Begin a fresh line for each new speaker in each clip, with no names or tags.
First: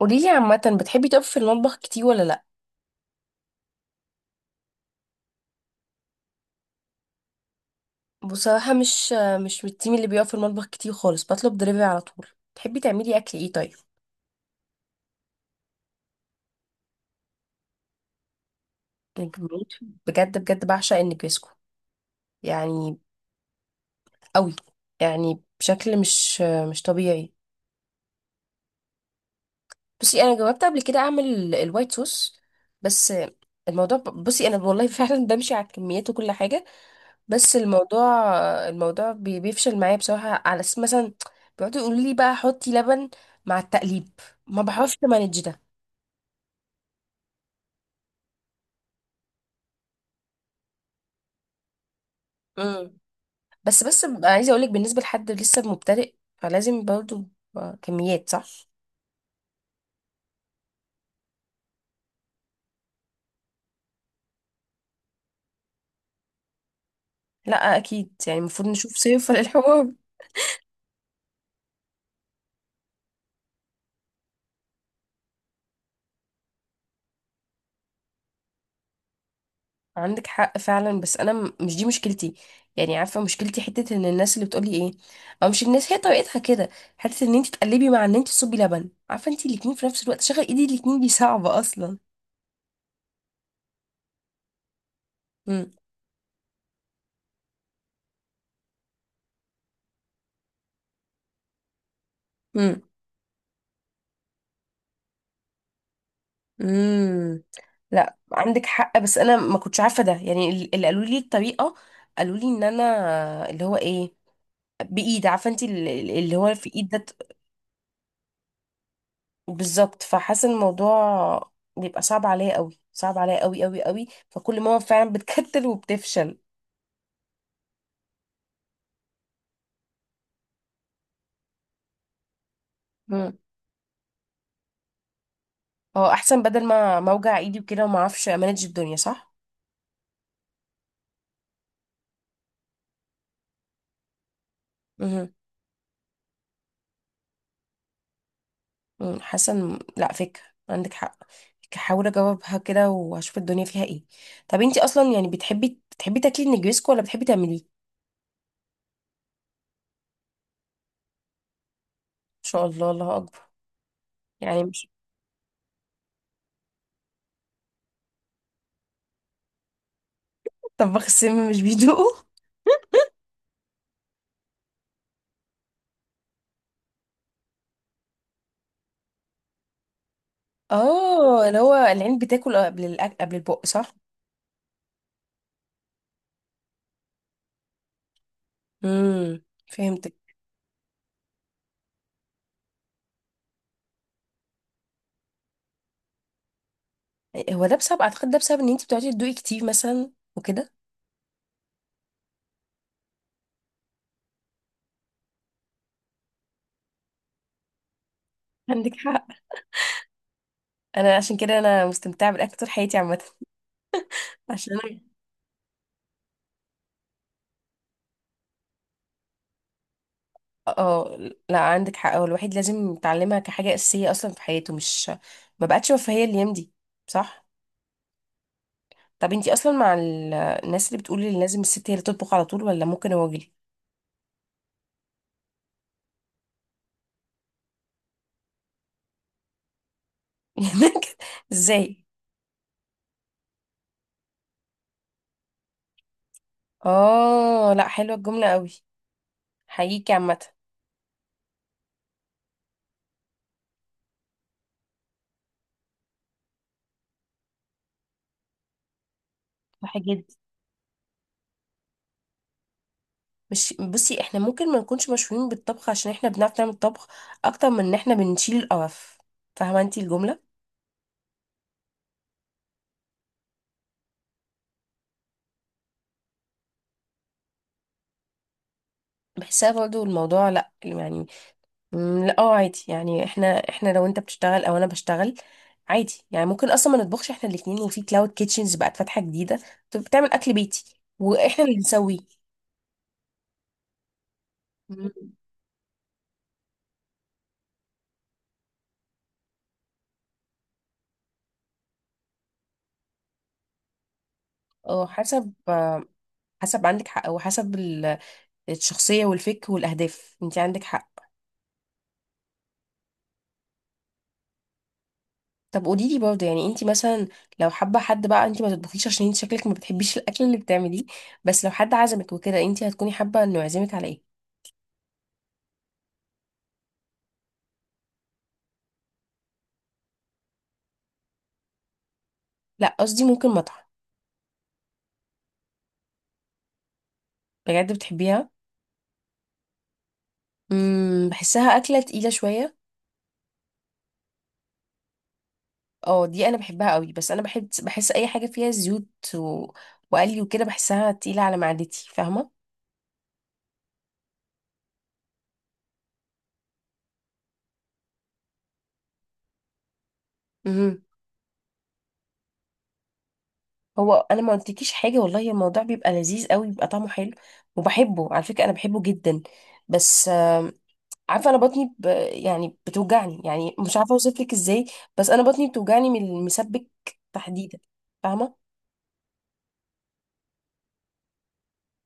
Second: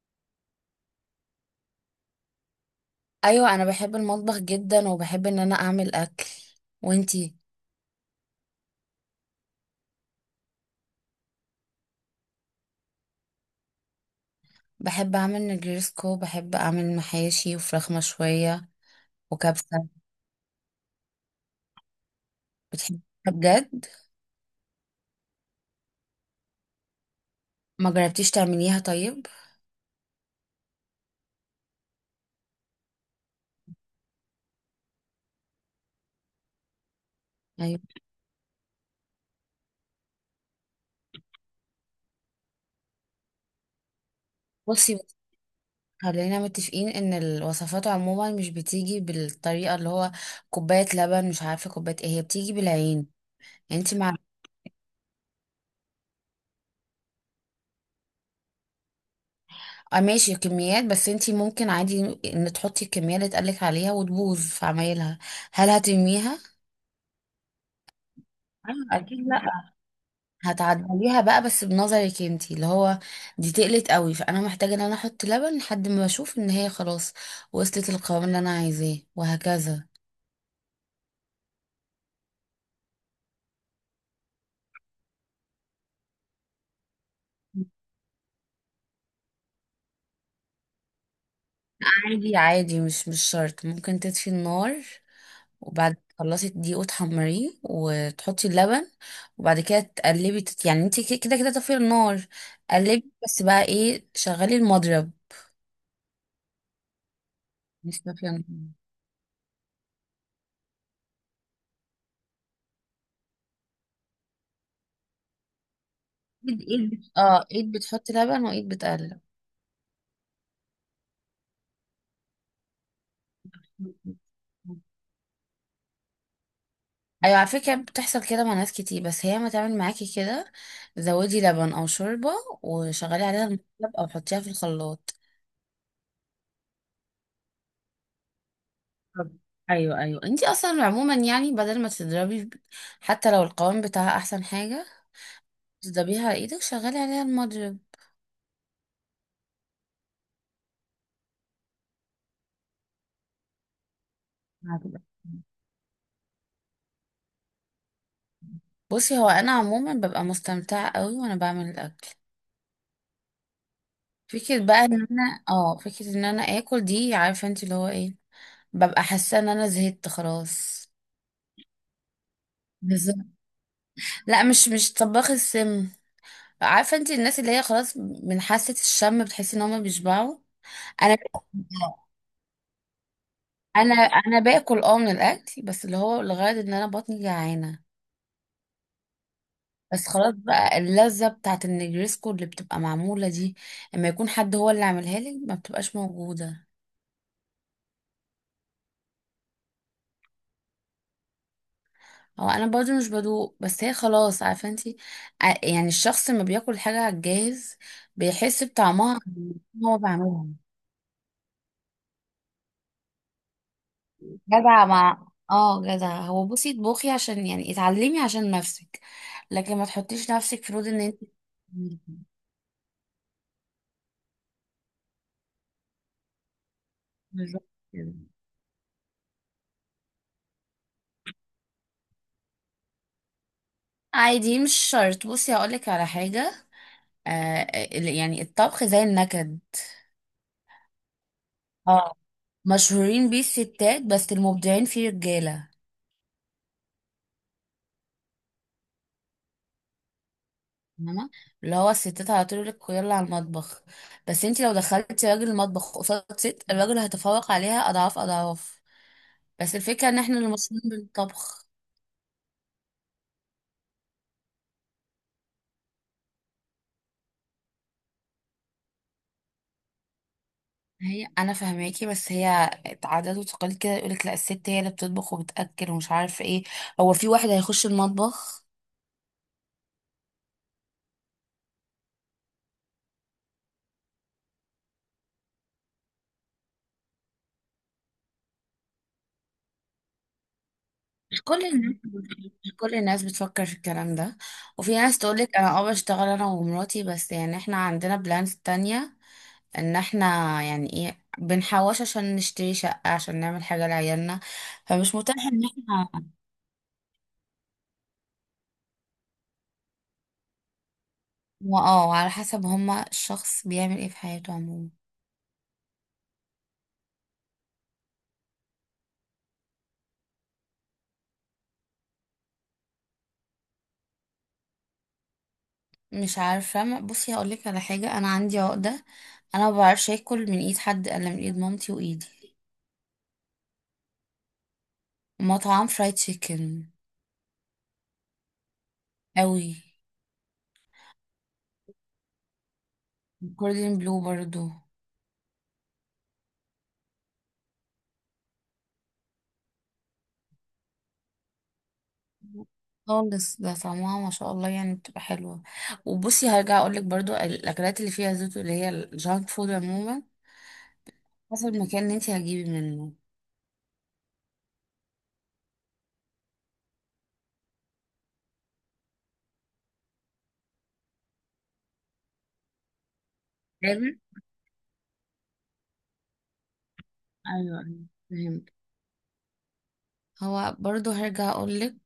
قوليلي عامة بتحبي تقفي في المطبخ كتير ولا لأ؟
ايوه، انا بحب المطبخ جدا وبحب ان انا اعمل اكل. وانتي؟
بصراحة مش من التيم اللي بيقف في المطبخ كتير خالص، بطلب دليفري على طول. تحبي تعملي أكل ايه طيب؟
بحب اعمل نجرسكو. بحب اعمل محاشي وفراخ مشويه
يعني بموت،
وكبسه.
بجد بجد بعشق النجريسكو، يعني
بتحبيها؟ بجد؟
قوي، يعني بشكل مش طبيعي.
ما جربتيش تعمليها طيب؟
بصي أنا جربت قبل كده أعمل الوايت صوص، بس الموضوع بصي أنا والله فعلا بمشي على الكميات وكل حاجة. بس
ايوه.
الموضوع بيفشل معايا بصراحة، على اساس مثلا بيقعدوا يقولوا لي بقى حطي لبن مع التقليب، ما
بصي
بعرفش
بصي،
مانج ده.
خلينا متفقين ان الوصفات عموما مش بتيجي بالطريقه اللي هو. كوبايه لبن، مش عارفه كوبايه ايه. هي بتيجي
امم
بالعين.
بس
انتي
بس
مع
ببقى عايزة اقولك بالنسبة لحد لسه مبتدئ، فلازم برضه كميات صح.
اه، ماشي كميات. بس انتي ممكن عادي ان تحطي الكميه اللي اتقالك عليها وتبوظ في عمايلها. هل هترميها؟
لا اكيد، يعني المفروض
أيوة،
نشوف
أكيد
صيغة
لأ.
للحوار.
هتعدليها بقى، بس بنظرك انتي اللي هو دي تقلت قوي، فانا محتاجه ان انا احط لبن لحد ما اشوف ان هي خلاص وصلت القوام اللي انا عايزاه، وهكذا.
عندك حق فعلا، بس انا مش دي مشكلتي. يعني عارفة مشكلتي حتة ان الناس اللي بتقولي ايه، او مش الناس هي طريقتها كده. حتة ان انت تقلبي مع ان انت تصبي لبن، عارفة انت الاتنين في نفس الوقت شغل ايدي الاتنين دي صعبة اصلا.
عادي عادي، مش شرط. ممكن تطفي النار، وبعد ما تخلصي الدقيق وتحمريه وتحطي اللبن، وبعد كده تقلبي يعني انتي كده كده كده طافيه النار.
امم
قلبي بس. بقى ايه؟ شغلي المضرب،
امم
مش
لا
طافيه النار.
عندك حق، بس انا ما كنتش عارفه ده، يعني اللي قالوا لي الطريقه قالوا لي ان انا اللي هو ايه، بايد، عارفه انت اللي هو
ايد
في ايد
ايد
ده
بت- اه ايد بتحطي لبن وايد بتقلب.
بالظبط. فحاسه إن الموضوع بيبقى صعب عليا قوي، صعب عليا قوي قوي قوي، فكل ماما فعلا بتكتل وبتفشل.
ايوه، على فكره بتحصل كده مع ناس كتير، بس هي ما تعمل معاكي كده. زودي لبن او شوربه وشغلي
امم
عليها المقلب، او حطيها في الخلاط.
هو احسن بدل ما اوجع ايدي وكده وما اعرفش امانج الدنيا، صح.
طب. ايوه ايوه، انتي اصلا عموما يعني بدل ما تضربي، حتى لو القوام بتاعها، احسن حاجه
امم
تضربيها على ايدك، شغلي عليها المضرب.
مم، حاسه لا، فكره، عندك حق. هحاول اجاوبها كده واشوف الدنيا فيها ايه. طب انتي
هتبقى-
اصلا يعني بتحبي تاكلي النجريسكو ولا بتحبي تعمليه؟ ان
بصي، هو انا عموما ببقى مستمتعه قوي وانا بعمل الاكل.
شاء الله، الله اكبر. يعني مش
فكره ان انا اكل دي، عارفه انت اللي هو ايه؟ ببقى حاسه ان انا زهقت خلاص.
طباخ السم مش بيدوقه.
بالظبط. لا، مش طباخ السم. عارفه انت الناس اللي هي خلاص من حاسه الشم بتحسي ان هم بيشبعوا. انا
اه اللي هو العين بتاكل قبل الأك... قبل البق، صح.
انا باكل من الاكل، بس اللي هو لغايه ان انا بطني جعانه. بس
فهمتك.
خلاص بقى، اللذه بتاعت النجريسكو اللي بتبقى معموله دي اما يكون حد هو اللي عاملها لي ما بتبقاش موجوده.
هو ده بسبب، اعتقد ده بسبب ان انتي بتقعدي تدوقي كتير مثلا وكده.
هو انا برضو مش بدوق، بس هي خلاص، عارفه انت، يعني الشخص لما بياكل حاجه على الجاهز بيحس
عندك
بطعمها
حق.
هو بعملها.
انا عشان كده انا مستمتعه بالاكل طول حياتي عامه. عشان
جدع مع اه جدع. هو بصي اطبخي عشان يعني اتعلمي عشان نفسك، لكن ما تحطيش نفسك في رود ان
اه،
انت.
لا عندك حق، هو الواحد لازم يتعلمها كحاجة أساسية أصلا في حياته، مش، ما بقتش رفاهية الأيام دي، صح.
بالظبط كده.
طب انتي أصلا مع الناس اللي بتقول ان لازم الست هي اللي تطبخ على طول، ولا ممكن الراجل؟
عادي، مش شرط. بصي هقولك على حاجة. آه يعني الطبخ زي النكد.
ازاي؟
اه، مشهورين بيه الستات بس المبدعين فيه رجالة.
اه لا حلوة الجملة قوي، حقيقي عامة.
فاهمة؟ اللي هو الستات على طول يقولك يلا على المطبخ، بس انت لو دخلتي راجل المطبخ قصاد ست، الراجل هيتفوق عليها اضعاف اضعاف. بس
صح
الفكرة ان
جدا.
احنا اللي مشهورين بالطبخ.
مش بصي احنا ممكن ما نكونش مشهورين بالطبخ عشان احنا بنعرف نعمل طبخ اكتر من ان احنا بنشيل القرف، فاهمة انتي الجملة؟
هي انا فهماكي، بس هي عادات وتقاليد كده. يقولك لا، الست هي اللي بتطبخ وبتاكل ومش عارف ايه. هو في واحد هيخش المطبخ؟
بحسها برضو الموضوع لا يعني، مم، لا اه عادي. يعني احنا لو انت بتشتغل او انا بشتغل، عادي يعني ممكن اصلا ما نطبخش احنا الاتنين، وفي كلاود كيتشنز بقت فاتحه جديده، طب بتعمل اكل بيتي
مش كل
واحنا اللي
الناس
نسويه.
مش كل الناس بتفكر في الكلام ده. وفي ناس
مم.
تقولك انا بشتغل انا ومراتي، بس يعني احنا عندنا بلانز تانية ان احنا يعني ايه بنحوش عشان نشتري شقة، عشان نعمل حاجة لعيالنا.
اه
فمش متاح
حسب،
ان
آه،
احنا.
حسب، عندك حق، وحسب الشخصيه والفك والاهداف، انت عندك حق.
اه على حسب. هما الشخص بيعمل ايه في حياته عموما.
طب قولي لي برضه، يعني انت مثلا لو حابه، حد بقى انت ما تطبخيش عشان انت شكلك ما بتحبيش الاكل اللي بتعمليه، بس لو حد عزمك وكده انت هتكوني حابه انه يعزمك على ايه؟
مش عارفة. بصي هقولك على حاجة، أنا عندي عقدة. أنا ما بعرفش آكل من إيد حد إلا من إيد مامتي وإيدي.
لا قصدي ممكن مطعم.
مطعم فرايد تشيكن.
بجد بتحبيها؟
أوي.
امم، بحسها اكله تقيله شويه.
جوردن بلو برضو.
اه دي انا بحبها قوي، بس انا بحب، بحس اي حاجه فيها زيوت و... وقلي وكده بحسها تقيله على معدتي، فاهمه.
خالص، ده طعمها ما شاء الله، يعني بتبقى حلوة. وبصي هرجع أقولك برضو، الأكلات اللي فيها زيوت اللي هي الجانك فود عموما،
امم.
حسب المكان اللي انتي هتجيبي منه.
هو انا ما قلتلكيش حاجه، والله الموضوع بيبقى لذيذ قوي، بيبقى طعمه حلو، وبحبه على فكره، انا بحبه جدا، بس آم، عارفه انا بطني ب... يعني بتوجعني، يعني مش عارفه
فاهمة؟
اوصف لك ازاي، بس انا بطني بتوجعني من المسبك
أيوة
تحديدا،
أيوة،
فاهمه.
فهمت. هو برضو هرجع أقولك،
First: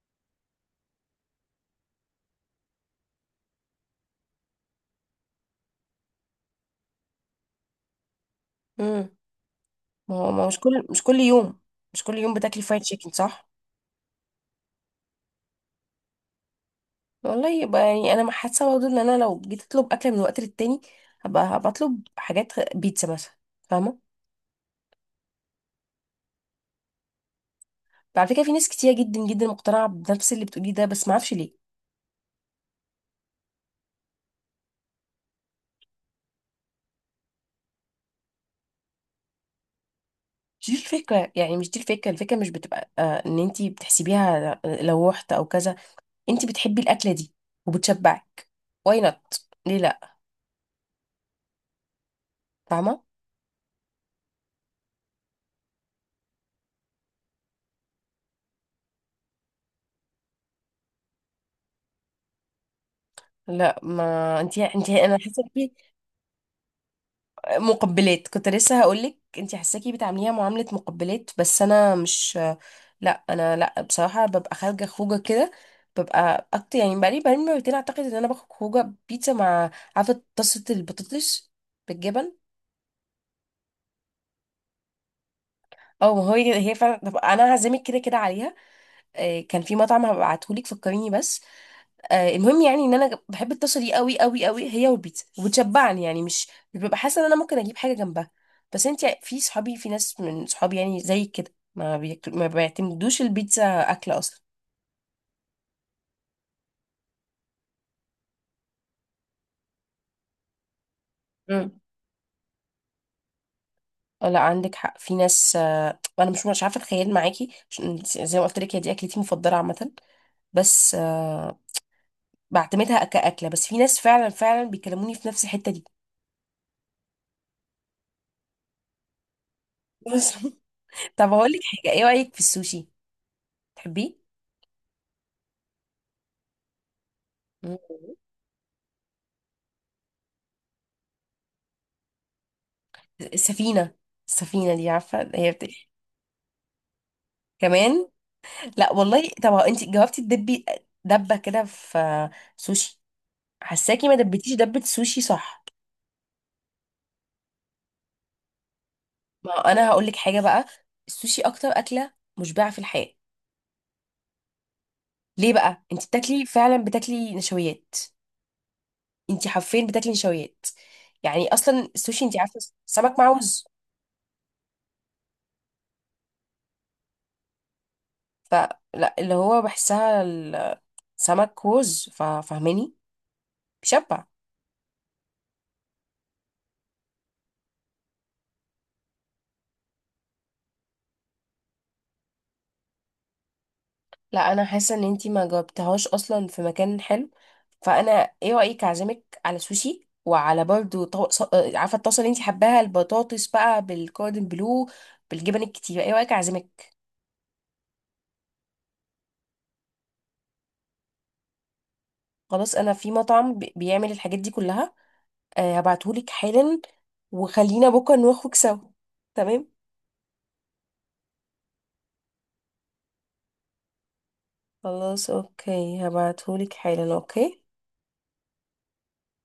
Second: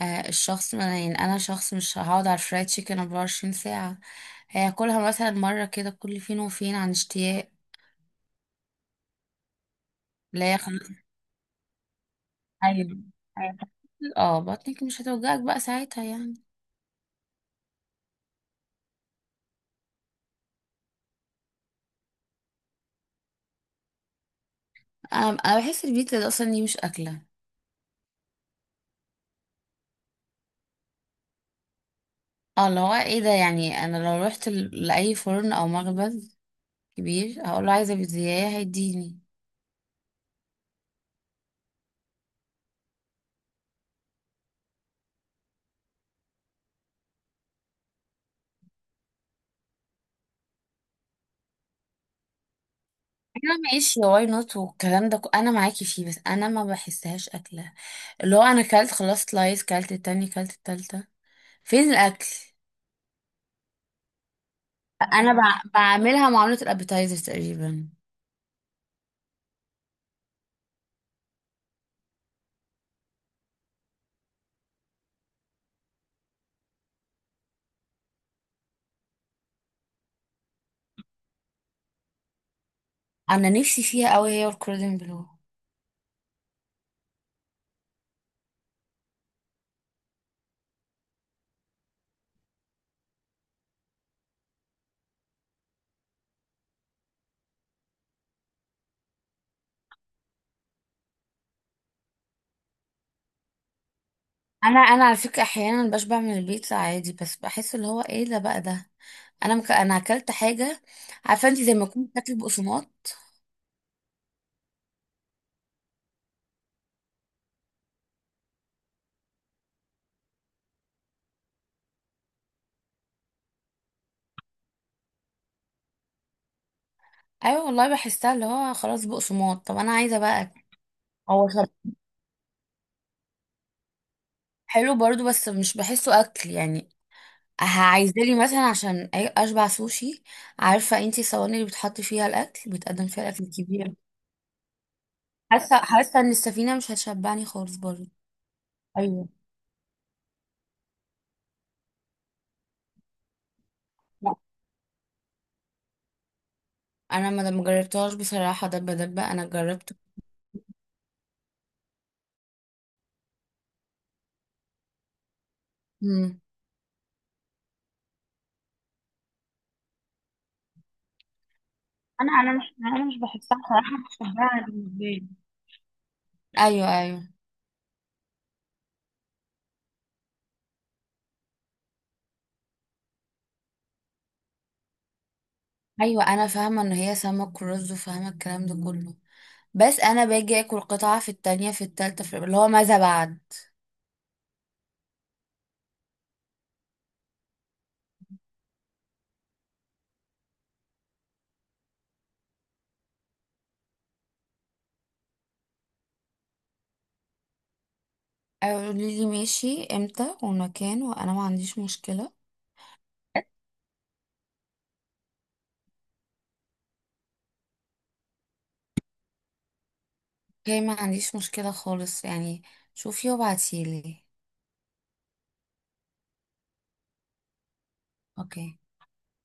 الشخص ما أنا- يعني انا شخص مش هقعد على الفرايد تشيكن 24 ساعة. هياكلها مثلا مرة كده، كل فين وفين، عن اشتياق.
امم. ما هو ما هو
لا يا
مش
خلاص.
كل مش كل يوم، مش كل يوم بتاكلي فرايد
ايوه.
تشيكن، صح.
أيوة. اه، بطنك مش هتوجعك بقى ساعتها يعني.
والله يبقى يعني انا حاسه برضه ان انا لو جيت اطلب اكل من وقت للتاني، هبقى اطلب حاجات بيتزا مثلا، فاهمه.
انا بحس البيتزا ده اصلا دي مش اكلة.
على فكره في ناس كتير جدا جدا مقتنعه بنفس اللي بتقوليه ده، بس ما اعرفش ليه.
اه، اللي هو ايه ده، يعني انا لو رحت لاي فرن او مخبز كبير، هقول له عايزة بيتزاية، هيديني.
مش دي الفكره، يعني مش دي الفكره، الفكره مش بتبقى آه ان انتي بتحسبيها لو رحت او كذا، انتي بتحبي الاكله دي وبتشبعك، واي نوت ليه لا، فاهمه.
انا ماشي واي نوت والكلام ده، انا معاكي فيه، بس انا ما بحسهاش اكله. اللي هو انا كلت خلاص سلايس، كلت التاني، كلت التالتة، فين الاكل؟
لا ما انتي انا
انا
حاسه،
بعملها معاملة الابيتايزر تقريبا.
مقبلات، كنت لسه هقولك انتي حاساكي بتعامليها معاملة مقبلات، بس انا مش، لا انا لا بصراحة ببقى خارجة خروجة كده، ببقى اكتر، يعني بقالي مرتين اعتقد ان انا باخد خروجة بيتزا مع، عارفة طاسة البطاطس بالجبن؟
انا نفسي فيها قوي، هي والكوردن بلو.
اه ما هو هي فعلا، طب انا هعزمك كده كده عليها. آه، كان في مطعم هبعتهولك، فكريني بس. آه، المهم يعني ان انا بحب الطاسه دي قوي قوي قوي، هي والبيتزا، وبتشبعني، يعني مش ببقى حاسه ان انا ممكن اجيب حاجه جنبها. بس انت في صحابي، في ناس من صحابي يعني زي كده ما ما بيعتمدوش البيتزا اكل اصلا.
انا على فكره احيانا بشبع من البيتزا عادي، بس بحس اللي هو ايه ده بقى، ده انا انا اكلت حاجه، عارفه انت، زي
مم.
ما كنت بتاكل بقسماط.
آه، لا عندك حق، في ناس آه، انا مش عارفه اتخيل معاكي، عشان زي ما قلت لك هي دي اكلتي المفضله عامه، بس آه، بعتمدها كاكله، بس في ناس فعلا فعلا بيكلموني في نفس الحته دي.
ايوه والله، بحسها اللي هو خلاص بقسماط، طب انا عايزه بقى أكل.
طب
هو
هقول لك
شب-
حاجه، ايه رايك في السوشي، تحبيه؟
حلو برضو، بس مش بحسه اكل يعني. عايزه
مم.
لي مثلا عشان اشبع سوشي، عارفه انت الصواني اللي بتحط فيها الاكل، بيتقدم فيها الاكل الكبير.
السفينة، السفينة دي عارفة هي بت...
حاسه ان السفينه مش هتشبعني خالص برضه.
كمان. لا
ايوه.
والله طب انت جاوبتي، تدبي دبة كده في سوشي، حساكي ما
لا،
دبتيش دبة سوشي صح؟
انا ما جربتهاش بصراحه. دبه دبه، انا
ما هو انا
جربت.
هقول لك حاجة بقى، السوشي اكتر أكلة مشبعة في الحياة. ليه بقى انت
امم.
بتاكلي، فعلا بتاكلي نشويات، انت حرفيا بتاكلي نشويات، يعني اصلا السوشي
انا
انت
انا
عارفة
مش انا
سمك
مش
مع
بحسها
رز،
صراحه، مش بحبها بالنسبه لي. ايوه ايوه.
فلا اللي هو بحسها السمك رز، ففاهماني، بيشبع.
ايوه انا فاهمه ان هي سمك ورز وفاهمه الكلام ده كله، بس انا باجي اكل قطعه، في التانية، في التالتة، في اللي هو ماذا بعد.
لا انا حاسه ان انتي ما جاوبتهاش اصلا في مكان حلو، فانا ايه رايك اعزمك على سوشي وعلى برضو طو... آه، عارفه الطاسه اللي انتي حباها البطاطس بقى بالكوردن بلو بالجبن الكتير، ايه رايك اعزمك؟
قولي لي ماشي امتى والمكان، وانا ما عنديش مشكله.
خلاص انا في مطعم بيعمل الحاجات دي كلها، أه هبعتهولك حالا، وخلينا بكره نخرج سوا، تمام؟
اوكي، ما عنديش مشكله خالص يعني. شوفي وابعتيلي.
خلاص اوكي، هبعتهولك حالا. اوكي.
اوكي.